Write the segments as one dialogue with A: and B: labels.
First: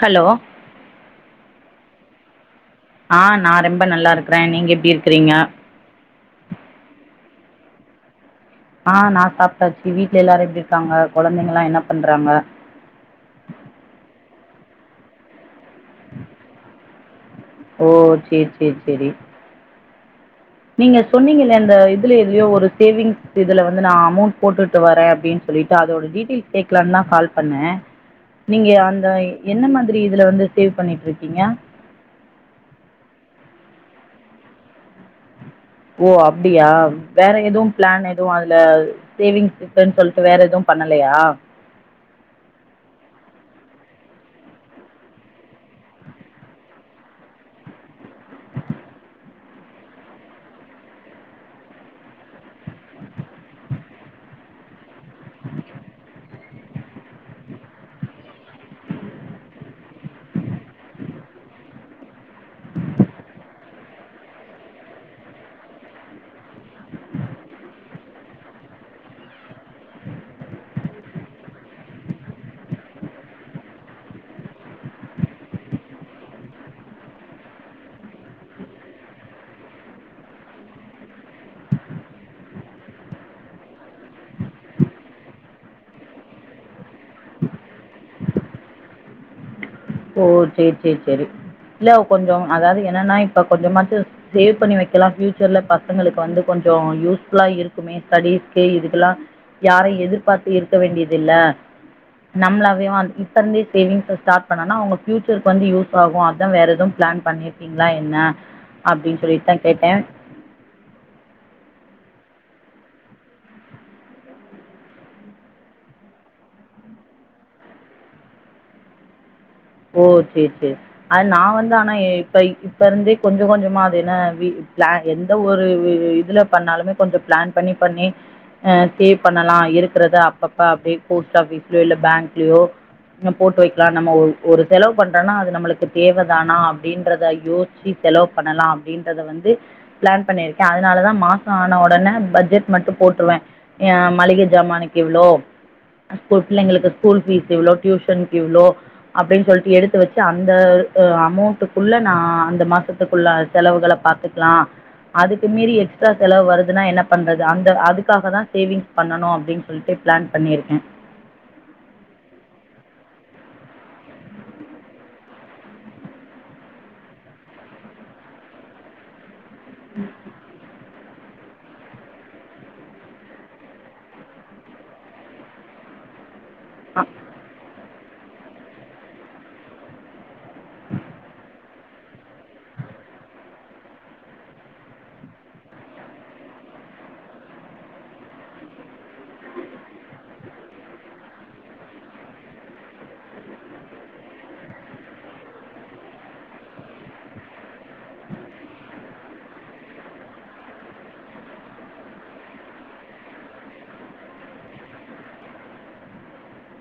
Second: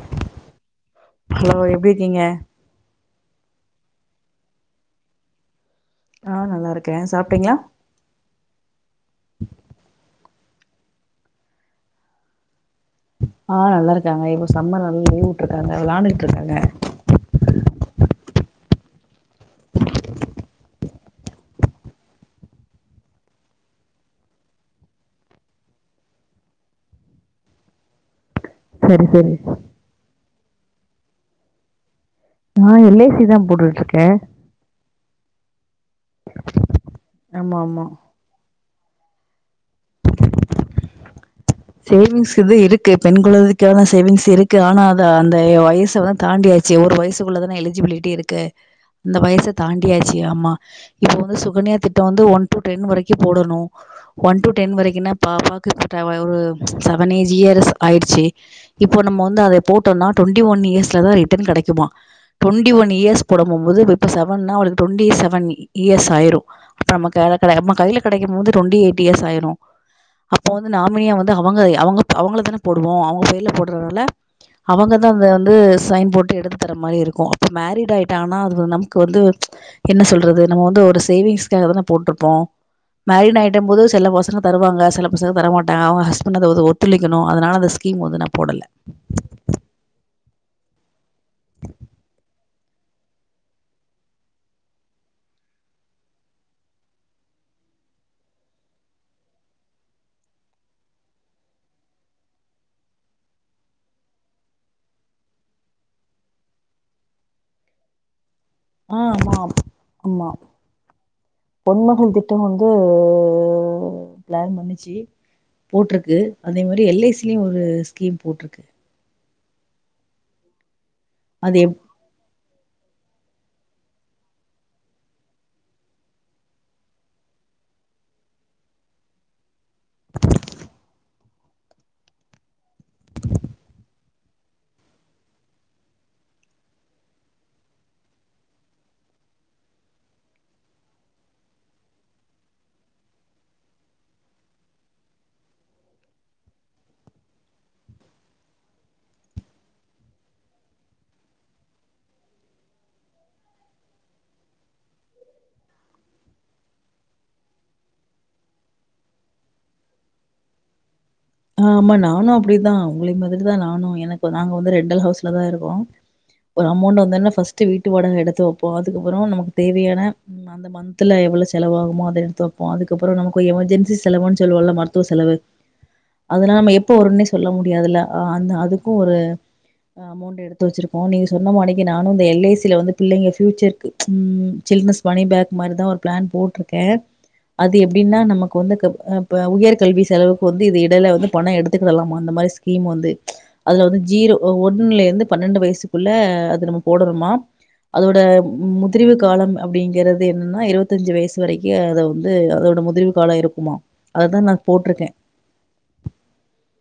A: hello
B: hello எப்டி இருக்கீங்க
A: ஆ நா ரொம்ப நல்லா இருக்கறே நீங்க எப்படி இருக்குறீங்க
B: ஆ நல்லா இருக்கே சாப்டீங்ளா
A: ஆ நா சாப்டாச்சு வீட்ல எல்லாரு எப்டி இருக்காங்க கொழந்தைங்கல்லா என்ன பண்றாங்க
B: ஆ நல்லாருக்காங்க இப்போ சம்மர் ராலா லீவ்வுட்ருக்காங்க விளாண்டுட் இருக்காங்க
A: ஓ சேர் சேர் சேரி நீங்க சொன்னீங்கல்ல இந்த இதுல எதுலையோ ஒரு சேவிங்ஸ் இதுல வந்து நா அமௌண்ட் போட்டுட்டு வரேன் அப்டின் சொல்லி அதோட டீட்டெயில்ஸ் கேட்கலான்தா கால் பண்ணே நீங்க
B: சரி
A: அந்த
B: சரி
A: என்ன மாதிரி இதுல வந்து சேவ் பண்ணிட் இருக்கீங்க
B: நா எல் ஐ சி தா போட்டுட்ருக்கே
A: ஓ அப்டியா வேற
B: ஆமா
A: எதுவு
B: ஆமா
A: பிளானு எதுவு அதுல சேவிங்ஸ் இருக்குன்னு சொல்லிட்டு வேற எதுவு பண்ணலையா
B: சேவிங்ஸ் இது இருக்கு பெண் குழந்தைக்கான சேவிங்ஸ் இருக்கு ஆனா அத அந்த வயசல தாண்டிய சே ஒரு வயசுக்குள்ள தான எலிஜிபிலிட்டி இருக்கு அந்த வயசு தாண்டியாச்சு ஆமா இப்ப வந்து சுகன்யா திட்டோ வந்து ஒன் டு டென் வரைக்கு போடணு ஒன் டு டென் வரைக்குனா பாபாக்கு ஒரு செவன் ஏஜ் இயர்ஸ் ஆயிடுச்சு இப்போ நம்ம வந்து அத போட்டோனா டுவெண்டி ஒன் இயர்ஸ்லதா ரிட்டன் கெடைக்குமா டொண்டி ஒன் இயர்ஸ் போட போம்போது இப்ப இப்ப செவன் னா அவளுக் டொண்டி செவன்டி இயர்ஸ் ஆயிரு நம்ம கடைல கெடைக்கம்மா கைல கெடைக்கு போது டுவெண்டி எயிட் இயர்ஸ் ஆயிரும் அப்ப வந்து நாமினியா வந் த அவங்க அவங்க அவங்கள தானே போடுவோ அவங்க பெயர்ல போடுறனால அவங்கதா அந்த வந்து சைன் போட்டு எடுத்து தரற மாரி இருக்கோ அப்ப மேரிட் ஆகிட்டா ஆனா அது நமக்கு வந்து என்ன சொல்றது நம்ம வந்து ஒரு சேவிங்ஸ்காக தான போட்ருப்போ மேரிட் ஆயிட்டபோது சில பசங்க தருவாங்க சில பசங்க தரமாட்டாங்க அவங்க ஹஸ்ப் பன்னது வது ஒத்துழைக்கணு அதனால அந்த ஸ்கீம் நா போடல
A: ஓ சேரி சேரி சேரி இல்ல கொஞ்சோ அதாது என்னன்னா இப்ப கொஞ்சமாச்சு சேவ் பண்ணி வைக்கலா ஃபியூச்சர்ல பசங்களுக்கு வந்து கொஞ்சோ யூஸ்ஃபுல்லா இருக்குமே ஸ்டடிஸ்கு இதுக்கெல்லா யாரையு எதிர்பாத்து இருக்க வேண்டியதில்ல நம்மளாவே வந் இப்ப இருந்தே சேவிங்ஸ்ஸ ஸ்டாட் பனனா அவங்க பியூச்சர்க்கு வந்து யூஸ் ஆகு அதா வேற எதுவு பிளான் பண்ணிர்க்கீங்ளா என்ன
B: ஆ
A: அப்டின்
B: ஆமா
A: சொல்லிட்தா கேட்டே
B: ஆமா பொன்மகள் திட்டம் வந்து பிளான் பண்ணிச்சு போட்ருக்கு அதே மாரி எல் ஐ சி லியு ஒரு ஸ்கீம் போட்ருக்கு
A: ஓ சேர் சேரி அது நா வந்து ஆனா இப்ப இப்ப இருந்தே கொஞ்சோ கொஞ்சமா அது என்ன வி பிளான் எந்த ஒரு இதுல பண்ணாலுமே கொஞ்சோ பிளான் பண்ணி பண்ணி அ பே பண்ணலாய் இருக்கறத அப்பப்ப அப்டியே போஸ்ட் ஆபீஸ்லே இல்ல பேங்க்லியோ போட்டு வைக்கலா நம்ம ஒரு ஒரு செலவு பண்றன்னா அது நம்ளுக்கு தேவதானா அப்டின்றத யோசிச்சு செலவு பண்ணலா அப்டின்றத வந்து பிளான் பண்ணிருக்கே அதனால தா மாசோ ஆன உடனே பட்ஜெட் மட்டு போட்ருவே எ மளிக ஜமானுக்கிவ்ளோ இப்போ பிள்ளைங்களுக்கு ஸ்கூல் பீஸ் இவ்ளோ டியூஷன்கு இவ்ளோ அப்டின் சொல்லிட்டு எடுத்து வச்சு அந்த த அமௌண்ட்டுக்குள்ள நா அந்த மாசத்துக்குள்ள செலவுகள பாத்து லா அதுக்கு மீறி எக்ஸ்ட்ரா செலவு வருதுன்னா என்ன பண்றது அந்த அதுக்காக தா சேவிங்ஸ் பண்ணனு அப்டின் சொல்ட்டு பிளான் பண்ணியிருக்கே
B: ஆ ஆமா நானு அப்டிதா உங்கிளி மாதிரி தா நானு எனக்கு நாங்க வந்து ரெண்டல் ஹவுஸ்ல தா இருக்கோ ஒரு அமௌண்ட் வந்தொன ஃபஸ்ட் வீட்டு வாடக எடுத்து வைப்போ அதுக்கப்புற நமக்கு தேவையான அந்த மந்த் த்துல எவ்வள செலவாகுமோ அத எடுத்துவைப்போ அதுக்கப்பற நமக் ஒரு எமர்ஜென்சி செலவுன்னு சொல்லுவோல்ல மருத்துவ செலவு அதெல்ல நம்ம
A: ஆ
B: எப்ப வருன்னே சொல்ல முடியாதுல அ அந்த அதுக்கு ஒரு அமௌண்ட் எடுத் எடுத்து வச்சிருக்கோம் நீங்க சொன்ன மாடிக்கு நானும் எல் ஐ சில வந்து பிள்ளைங்க பியூச்சர்க்கு சில்னஸ் மணி பேக் மாதிரிதா ஒரு பிளான் போட்டிருக்கேன் அது எப்படின்னா நமக்கு வந்து க இப்ப உயர்கல்வி செலவுக்கு வந்து இது இடையல வந்து பணம் எடுத்துக்கிடலாம் அந்த மாதிரி ஸ்கீம் வந்து அதுல வந்து ஜீரோ ஒண்ணுல இருந்து பன்னெண்டு வயசுக்குள்ள அது நம்ம போடனு மா அதோட முதிர்வு காலம் அப்படிங்கறது என்னன்னா இருபத்தஞ்சு வயசு வரைக்கும் அதை வந்து அதோட முதிர்வு கால இருக்குமா அததா நா போட்டிருக்கேன்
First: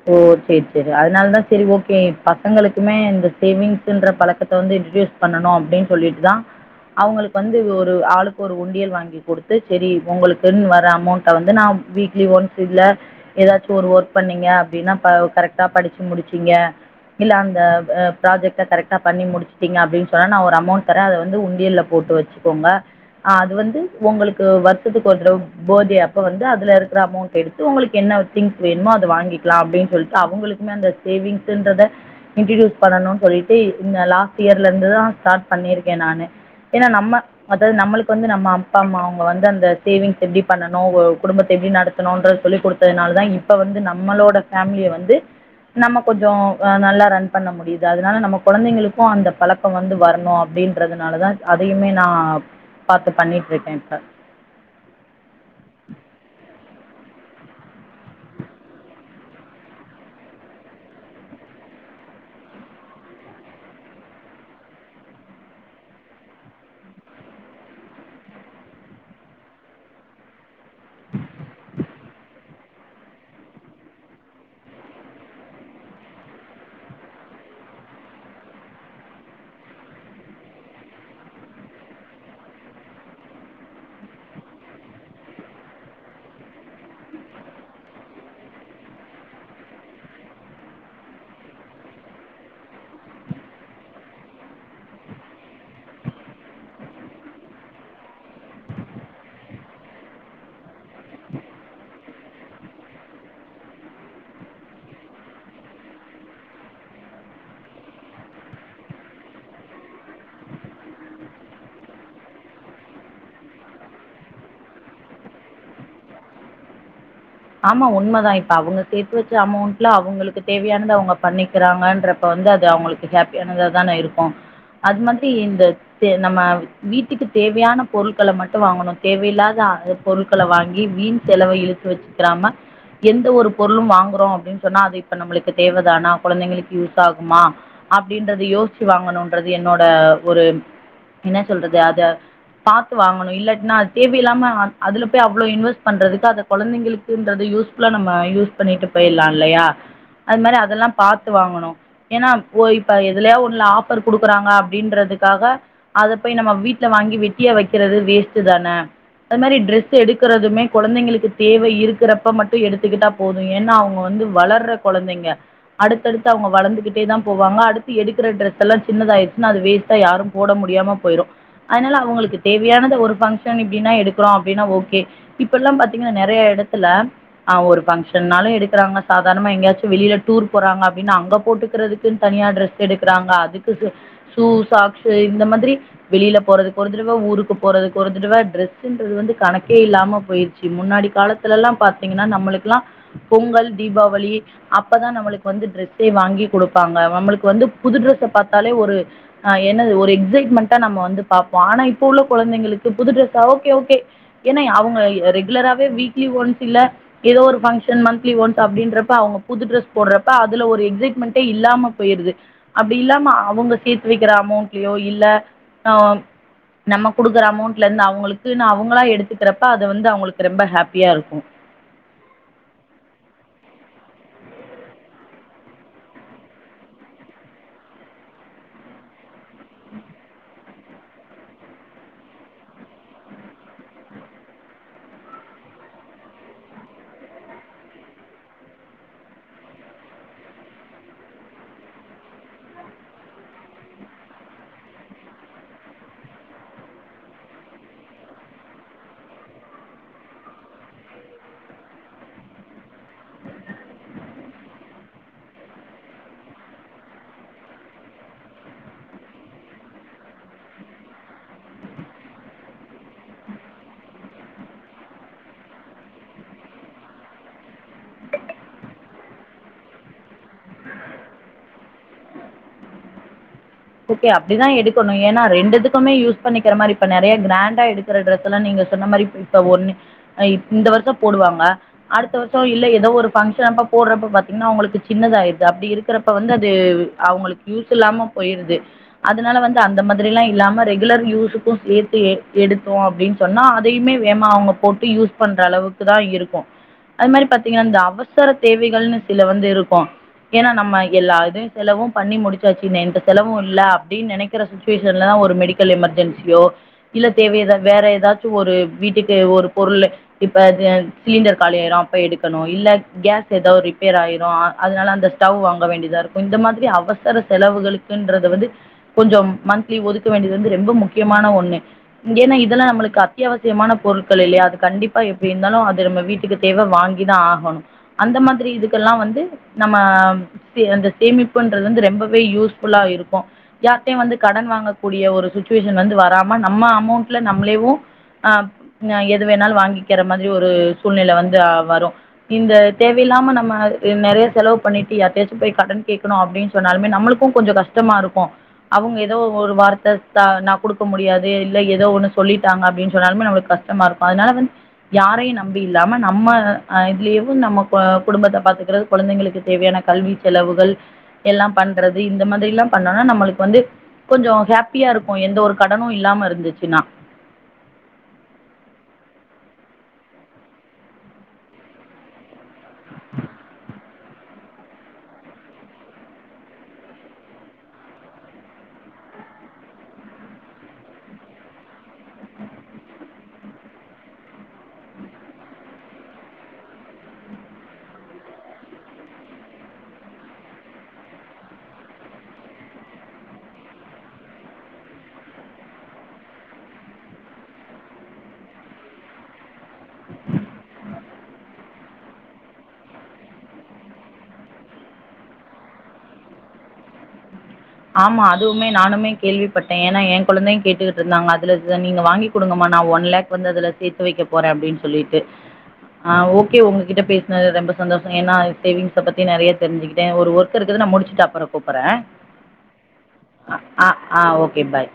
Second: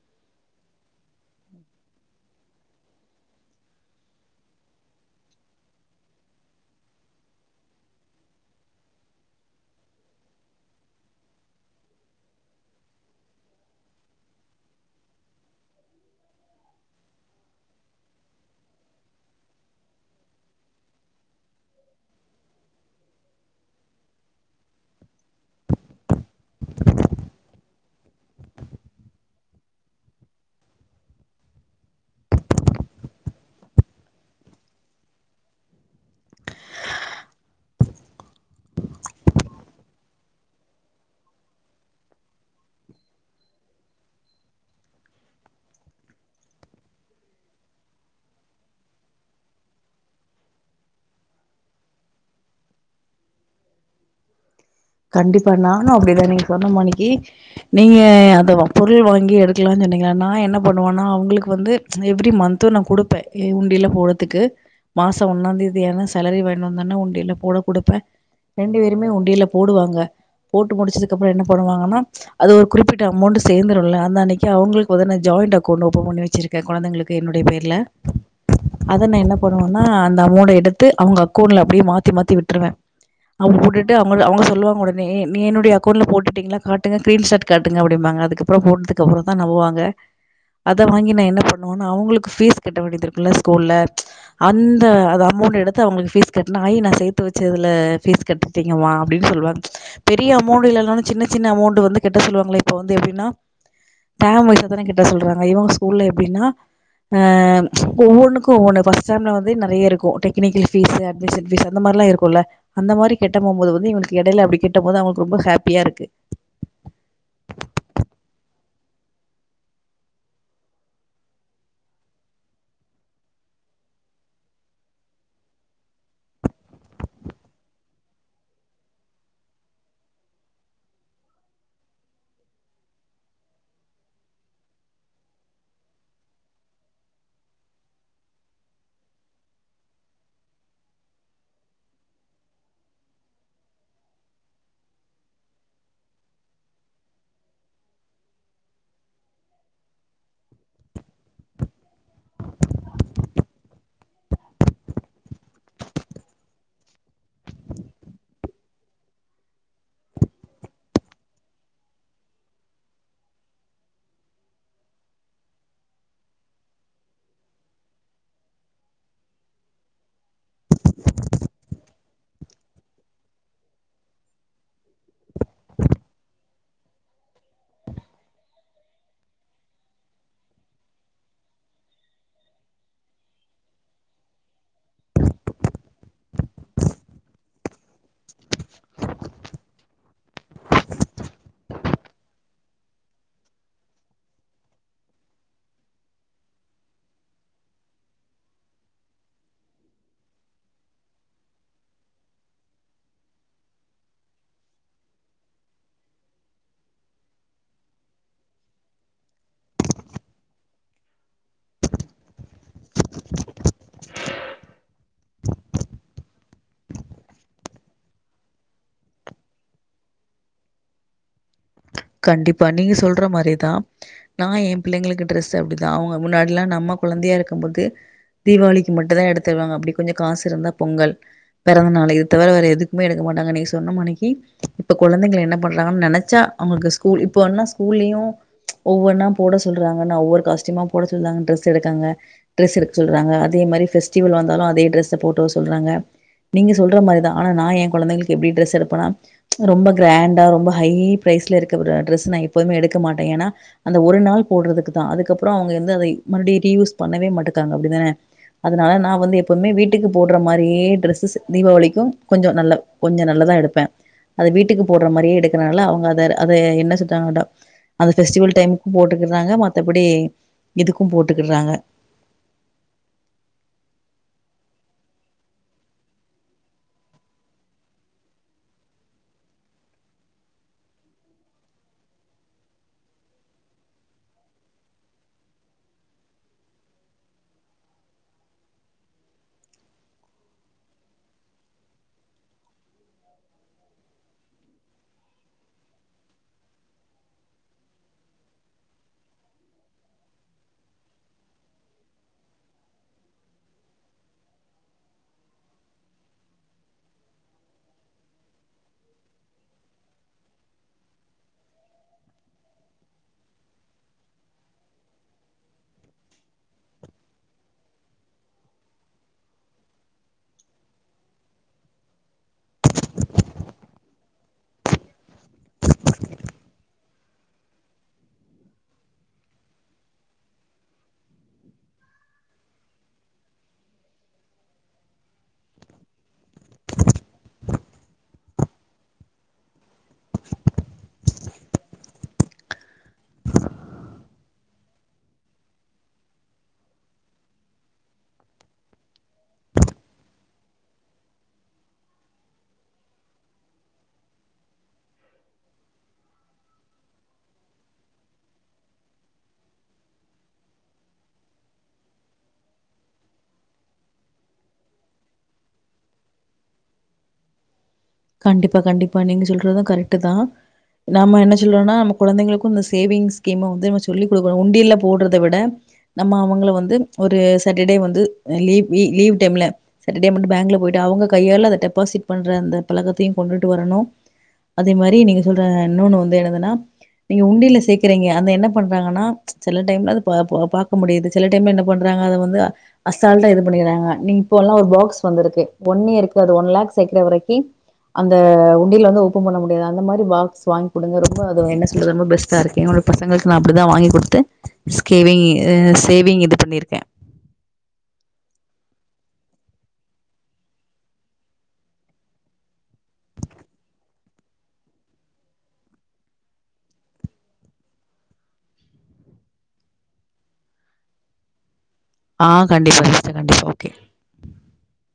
A: ஓ சேரி சேரி அதனால தான் சேரி ஓகே பசங்களுக்குமே இந்த சேவிங்ஸ்ன்ற பழக்கத்த வந்து இன்டிடியூஸ் பண்ணணும் அப்படின்னு சொல்லிட்டு தான் அவங்களுக்கு வந்து ஒரு ஆளுக்கு ஒரு உண்டியல் வாங்கி கொடுத்து செரி உங்களுக்குன்னு வர அமௌண்ட வந்து நா வீக்லி ஒன்ஸ் இதுல ஏதாச்சும் ஒரு ஒர்க் பண்ணீங்க அப்படின்னா ப கரெக்டா படிச்சு முடிச்சீங்க இல்லை அந்த ப ப்ராஜெக்ட் கரெக்டா பண்ணி முடிச்சுட்டிங்க அப்படின்னு சொன்னா நான் ஒரு அமௌண்ட் தரன் அத வந்து உண்டியல்ல போட்டு வச்சு ங்கோங்க அது வந்து உங்களுக்கு வருஷத்துக்கு ஒரு தடவ பர்த்டே அப்ப வந்து அதுல இருக்கிற அமௌண்ட் எடுத்து உங்களுக்கு என்ன திங்ஸ் வேணுமோ அத வாங்கிக்கலாம் அப்படின்னு சொல்லிட்டு அவங்களுக்குமே அந்த சேவிங்ஸ்ன்றத இன்டியூஸ் பண்ணணும சொல்லிட்டு இந்த லாஸ்ட் இயர்ல இருந்துான் ஸ்டார்ட் பண்ணிருக்கேன் நானு ஏன்னா நம்ம அதாவ்து நம்மளுக்கு வந்து நம்ம அப்பா அம்மாவுங்க வந்து அந்த சேவிங்ஸ் எப்படி பண்ணணும் குடும்பத்தை எப்படி நடத் ணுன்ற சொல்லி கொடுத்ததுனால தான் இப்ப வந்து நம்மளோட ஃபேமிலிய வந்து நம்ம கொஞ்சம் அ நல்லா ரன் பண்ண முடியுது அதனால நம்ம கொழந்தைங்களுக்கும் அந்த பழக் கம் வந்து வரணும் அப்படின்றதுனால தான் அதையுமே நான் பாத்து பண்ணிட்டு இருக்கேன் இப்ப
B: கண்டிப்பா நானும் அப்படிதான் நீங்க சொன்ன மாணிக்கு நீங்க அத பொருள் வாங்கி எடுக்கலாம்னு சொன்னீங்களா நா என்ன பண்ணுவேனா அவுங்களுக்கு வந்து எவ்ரி மந்த்து நா கொடுப்பேன் எ உண்டியல போடதுக்கு மாசம் ஒன்னா தேதியான சேலரி வாங்கி வந்தானா உண்டியல போட குடுப்பேன் ரெண்டு பேருமே உண்டியல போடுவாங்க போட்டு முடிச்சதுக்கு அப்புறம் என்ன பண்ணுவாங்கன்னா அது ஒரு குறிப்பிட்ட அமௌண்ட் சேர்ந்தரும் இல்ல அந்த அன்னைக்கு அவுங்களுக்கு வந்து ஜாயிண்ட் அக்கவுண்ட் ஓபன் பண்ண வச்சிருக் கே கொழந்தைங்களுக்கு என்னுடைய பேர்ல அத நா என்ன பண்ணுவேன்னா அந்த அமௌண்டை எடுத்து அவுங்க அக்கௌண்ட்ல அப்படியே மாத்தி மாத்தி விட்டுருவேன் அவுங்க போட்டுட்டு அவுங்கள் அவுங்க சொல்லுவாங்க உடனே நீ என்னுடைய அக்கவுண்ட்ல போட்டுட்டீங்களா காட்டுங்க கிரீன்ஷாட் காட்டுங்க அப்படிங்க அதுக்கு அப் அப்புறம் போனதுக்கு அப்புறம் தா நம்புவாங்க அத வாங்கி நா என்ன பண்ணுவேன்னா அவுங்களுக்கு ஃபீஸ் கட்ட வேண்டியது இருக்கும் இல்ல ஸ்கூல்ல அந்த அது அமௌண்ட் எடுத்து அவங்களுக்கு ஃபீஸ் கட்டின ஆய் நான் சேத்து வச்சதுல ஃபீஸ் கட்டிடீங் கமா அப்படின்னு சொல்லுவாங்க பெரிய அமௌண்ட் இல்லன்னும் சின்ன சின்ன அமௌண்ட் வந்து கட்ட சொல்லுவாங்கள இப்ப வந்து எப்படின்னா டேர்ம் வயுசா தான கட்ட சொல்றாங்க இவுங்க ஸுகூல்ல எப்படின்னா ஆ ஒவ்வொன்னுக்கு ஒவ்வொன்னு ஃபர்ஸ்ட் டைம்ல வந்து நிறைய இருக்கும் டெக்னிக்கில் ஃபீஸ்சு அது டியூஷன் ஃபீஸ் அந்த மாரி எல்லா இருக்கும்ல்ல அந்த மாரி கெ ட்டப் போகும்போது வந்து இடையில அப்டி கெட்ட போது அவுங்களுக்கு ரொம்ப ஹாப்பியா இருக்கு
A: ஆமா உண்மதான் இப்ப அவங்க சேர்த்து வச்ச அமௌண்ட்ல அவங்களுக்கு தேவையானதுை அவங்க பண்ணிக்கிறாங்கன்றப்ப வந்து அது அவங்களுக் ஹாப்பியானத தான இருக்கும் அது மாதிரி இந்த தே நம்ம வீட்டுக்கு தேவையான பொருள்கள மட்டும் வாங்கணும் தேவையில்லாத [unintelligible] பொருள்கள வாங்கி வீண் செலவ இழுத்து வச்சுக்கிறாம எந்த ஒரு பொருளும் வாங்குறோம் அப்படின்னு சொன்னா அது இப்ப நம்மளுக்கு தேவதானா குழந்தைங்களுக்கு யூஸ் ஆகுமா அப்படின்றது யோசிச்சு வாங்கணும்ன்றது என்னோட ஒரு என்ன சொல்றது அத பாத்து வாங்கணு இல்லாட்னா அது தேவ இல்லாம அதுல போய் அவ்வளவு இன்வெஸ்ட் பண்றதுக்கு அந்த கொழந்திங்ளுக் குன்றது யூஸ் ஃபுல்லா நம்ம யூஸ் பண்ணிட்டு போயில்லா இல்லையா அது மாரி அதெல்லா பாத்து வாங்கணு ஏனா ஓ இப்ப எதலையாது ஒண்ணுல ஆஃபர் குடுக்குறாங்க அப்டின்றதுக்காக அத போய் நம்ம வீட்ல வாங்கி வெட்டிய வெக்கிறது வேஸ்ட்டு தான அந்த மாரி ட்ரெஸ் எடுக்கறதுமே கொழந்திங்களுக்கு தேவ இருக்கு இருக்கிறப்ப மட்டு எடுத்துக்கிட்டா போது ஏனா அவுங்க வந்து வளர்ற கொழந்திங்க அடுத்தடுத்து அவங்க வளர்ந்துகிட்டே தா போவாங்க அடுத்து எடுக்கிற டிரெஸ் எல்லா சின்னதாயிச்சினா அது வேஸ்ட்டா யாரும் போட முடியாம போயிரும் அதனால அவங்களுக்கு தேவையானத ஒரு பங்க்ஷன் இப்டின்னா எடுக்கறோ அப்டின்னா ஓகே இப்பல்லா பாத்தீங்கன்னா நெறைய எடத்துல ஆ ஒரு பங்க்ஷன்னாலு எடுக்கறாங்க சாதாரணமா எங்கயாச்சியு வெளில டூர் போறாங்க அப்டின்னா அங்க போட்டுக்கிறது தனியா ட்ரெஸ் எடுக்கறாங்க அதுக்கு சூ சாக்ஸ்ஸு இந்த மாதிரி வெளில போறதுக்கு ஒரு தடவ ஊருக்கு போறதுக்கு ஒரு தடவ டிரெஸ்ன்றது வந்து கணக்கே இல்லாம போயிருச்சி முன்னாடி காலத் துலலெல்லா பாத்தீங்கனா நம்மளுக்கெல்லா பொங்கல் தீபாவளி அப்பதா நம்மளுக்கு வந்து ட்ரெஸ்சே வாங்கி குடுப்பாங்க நம்மளுக்கு வந்து புது ட்ரெஸ்ஸா பாத்தாலே ஒரு ஆ என்னது ஒரு எக்ஸைட்மெண்ட்டா நம்ம வந்து பாப்போ ஆனா இப்ப உள்ள கொழந்தைங்களுக்கு புது ட்ரெஸ்ஸா ஓகே ஓகே ஏனாய் அவுங்க ரெகுலராவே வீக்லி ஒன்ஸ் இல்ல ஏதோ ஒரு ஃங்ஷன் மந்த்லி ஒன்ஸ் அப்டின்றப்ப அவுங்க புது டிரெஸ் போடுறப்ப அதுல ஒரு எக்சைடமெண்ட்டே இல்லாம போயிருது அப்டி இல்லாமா அவுங்க சேர்த்து வெக்கிற அமௌண்ட்லியோ இல்ல ஆ நம்ம குடுக்குற அமௌண்ட்லந்து அவங்களுக்குன்னு அவங்களா எடுத்துக்கிறப்ப அது வந்து அவங்களுக்கு ரொம்ப ஹாப் பியா இருக்கு
B: கண்டிப்பா நீங்க சொல்ற மாரிதா நா என் பிள்ளைங்களுக்கு டிரெஸ் அப்டிதா அவுங்க முன்னாடில்லா நம்ம குழந்தையா இருக்கம்போது தீபாவளிக்கு மட்டு தா எடுத்து தருவாங்க அப்டி கொஞ்சம் காசு இருந்தா பொங்கல் பெறந்த நாளு இது தவிர வேற எதுக்குமே எடுக்க மாட்டாங்க நீங்க சொன்ன மானிக்கி இப்ப கொழந்தைங்கள என்ன பண்லான்னு நெனைச்சா அவங்களுக்கு ஸ்கூல் இப்ப ன்னு ஸ்கூல்லியு ஒவ்வொன்னா போட சொல்றாங்கன்னா ஒவ்வொரு காஸ்டூயூமா போட சொல்றாங்க டிரெஸ் எடுக்காங்க டிரெஸ் எடுக்க சொல்றாங்க அதே மாரி பெஸ்டிவல் வந்தாலு அதே டிரஸ்ஸ போட்டு வர சொல்றாங்க நீங்க சொல்ற மாரிதா ஆனா நா என் கொழந்தைகளுக்கு எப்டி டிரெஸ் எடுப்பனா ரொம்ப கிராண்டா ரொம்ப ஹை பிரரைஸ்ல இருக்கிறத டரெஸ் நா எப்பவும எடுக்க மாட்டே ஏனா அந்த ஒரு நாள் போட்றதுக்கு தா அதுக்கப்றோ அவங்க வந்து அத மறுபடி ரீயூஸ் பண்ணவே மாட்டக்காங்க அப்டிதான அதனால நா வந்து எப்பவுமே வீட்டுக்கு போட்ற மாரியே ட்ரெஸ்ஸஸ் தீபாவளிக்கு கொஞ்சம் நல்ல கொஞ்சோ நல்லதா எடுப்பே அத வீட்டுக்கு போட்ற மாரியே எடுக்கறனால அவங்க அத அதை என்ன சொல்டாங்கடா அத ஃபெஸ்டிவல்டைமுக்கும் போட்டுக்கிட்றாங்க மத்தபடி இதுக்கும் போட்டுக்கிட்றாங்க
A: ஓகே அப்டிதா எடுக்கணு ஏனா ரெண்டுதுக்குமே யூஸ் பண்ணிக்கிற மாரி இப்ப நெறைய கிராண்டா எடுக்கிற டிரெஸ்ஸல்லா நீங்க சொன்ன மாரி இப்ப ஒண்ணு அ இந்த வர்ஷோ போடுவாங்க அடுத்த வர்ஷோ இல்ல ஏதோ ஒரு பங்ஷன் அப்ப போட்றப்ப பாத்தீங்கானா அவங்களுக்கு சின்னதா ஆய்ட்து அப்டி இருக் இருக்கறப்ப வந்து அது அவங்களுக்கு யூஸ் இல்லாம போயிருது அதனால வந்து அந்த மாதிரில்லா இல்லாம ரெகுலர் யூஸுக்கும் சேர்த்து எடுத்தோம் அப்டின் சொன்னா அதையுமே வேமா அவங்க போட்டு யூஸ் பண்ற அளவுக்கு தா இருக்கு அது மாரி பாத்தீங்கன்னா இந்த அவசர தேவைகள்னு சில வந்து இருக்கு ஏனா நம்ம எல்லா இதையு செலவும் பண்ணி முடிச்சாச்சு [unintelligible] செலவு இல்ல அப்டின் நெனைக்கிற சுச்சுவேஷன்லதா ஒரு மெடிக்கல் எமெர்ஜென்சியோ இல்ல தேவ ஏதாவது வேற ஏதாச்சி ஒரு வீட்டுக்கு ஒரு பொருளு இப்ப அது சிலிண்டர் காலி ஆயிரு அப்ப எடுக்கணு இல்ல கேஸ் ஏதாவது ரிப்பேர் ஆயிரு அதனால அந்த ஸ்டவ் வாங்க வேண்டிதா இருக்கு இந்த மாதிரி அவசர செலவுகளுக்குன்றத வந்து கொஞ்சம் மன்த்லி ஒதுக்க வேண்டியது வந்து ரொம்ப முக்கியமான ஒன்னு ஏனா இதல்லா நம்மளுக்கு அத்தியாவசியமான பொருட்கள் இல்லயா அது கண்டிப்பா எப்டி இருந்தாலு அது நம்ம வீட்டுக்கு தேவ வாங்கிதா ஆகனு அந்த மாதிரி இதுக்கல்லா வந்து நம்ம சே அந்த சேமிப்புன்றது வந்து ரொம்பவே யூஸ் ஃபுல்லா இருக்கு யார்டையு வந்து கடன் வாங்கக்கூடிய ஒரு சுச்சுவேஷன் வந்து வராம நம்ம அமௌண்ட்ல நம்ளேவு ஆ எது வேணாலு வாங்கிக்கிற மாதிரி ஒரு சூழ்நிலை வந்தா வரு இந்த தேவயில்லாம நம்ம நறைய செலவு பண்ணிட்டு யார்ட்டயாச்சு போய் கடன் கேக்கணு அப்டின் சொன்னாலுமே நம்மளு க்கு கொஞ்சொ கஷ்டமாருக்கு அவங்க எதோ ஒரு வார்த்த த நா குடுக்க முடியாது இல்ல எதோ ஒண்ணு சொல்லிட்டாங்க அப்டின் சொன்னாலுமே நம்ளுக்கு கஷ் டமாருக்கு அதனால வந் யாரையு நம்பி இல்லாம நம்ம ஆ இதுலேவு நம்ம க குடும்பத்த பாத்துக்கறது கொழந்தைங்களுக்கு தேவயான கல்வி செலவுகள் எல்லா பண்றது இந்த மாதிரில்லா பண்ணோனா நம்மளுக்கு வந்து கொஞ்சோ ஹாப்பியாருக்கு எந்த ஒரு கடனு இல்லாம இருந்துச்சுன்னா
B: கண்டிப்பா கண்டிப்பா நீங்க சொல்றது ‌கரெக்ட்டு தா நாம என்ன சொல்றோனா நம்ம குழந்தைங்களுக்கு இந்த சேவிங்ஸ் ஸ்கீம வந்து நம்ம சொல்லி குடுக்கணு உண்டியல்ல போட்றத விட நம்ம அவுங்கள வந்து ஒரு சாட்டர்டே வந்து லீவ் லீவ் டைம்ல சாட்டர்டே மட்டு பேங்க்ல போய்ட்டு அவுங்க கையால அத டெபாசிட் பண்ற அந்த பழக்கத்தையு கொண்டுட்டு வரணு அதே மாரி நீங்க சொல்ற இன்னொன்னு வந்து என்னதுன்னா நீங்க உண்டியல்ல சேக்குறீங்க அந்த என்ன பண்றாங்கன்னா சில டைம்ல அது பா பா பாக்க முடிது சில டைம்ல என்ன பண்றாங்க அத வந்து அசால்ட்டா இது பண்ணிறாங்க நீங் இப்போல்லா ஒரு பாக்ஸ் வந்துருக்கு ஒன் இயர்க்கு அது ஒன் லாக் சேக்குற வரைக்கி அந்த உண்டியல்ல வந்து ஓபன் பண்ண முடியாது அந்த மாரி பாக்ஸ் வாய்ன் குடுங்க ரொம்ப அது என்ன சொல்றது ரொம்ப பெஸ்ட்டாருக்கு என்னோட பசங்களுக்கு நா அப்டி தா வாங்கி குடுத்து ஸ்கேவிங் சேவிங் இது பண்ணிருக்கே
A: ஆமா அதுவுமே நானுமே கேள்விப்பட்டே ஏனா எ கொழந்தை கேட்டுகிட்ருந்தாங்க அதுல நீங்க வாங்கி குடுங்கமா நா ஒன் லாக் வந்து அதுல சேத்து வெக்க போறே அப்டின் சொல்லிட்டு ஆ ஓகே உங்ககிட்ட பேசுனது ரொம்ப சந்தோஷோ ஏனா சேவிங்ஸ பத்தி நறைய தெரிஞ்சுகிட்டே ஒரு ஒர் க் இருக்குது நா முடிச்சுட்டு அப்றோ கூப்புறே
B: ஆ கண்டிப்பா சிஸ்டர் கண்டிப்பா ஓகே
A: அ ஆ ஓகே பாய்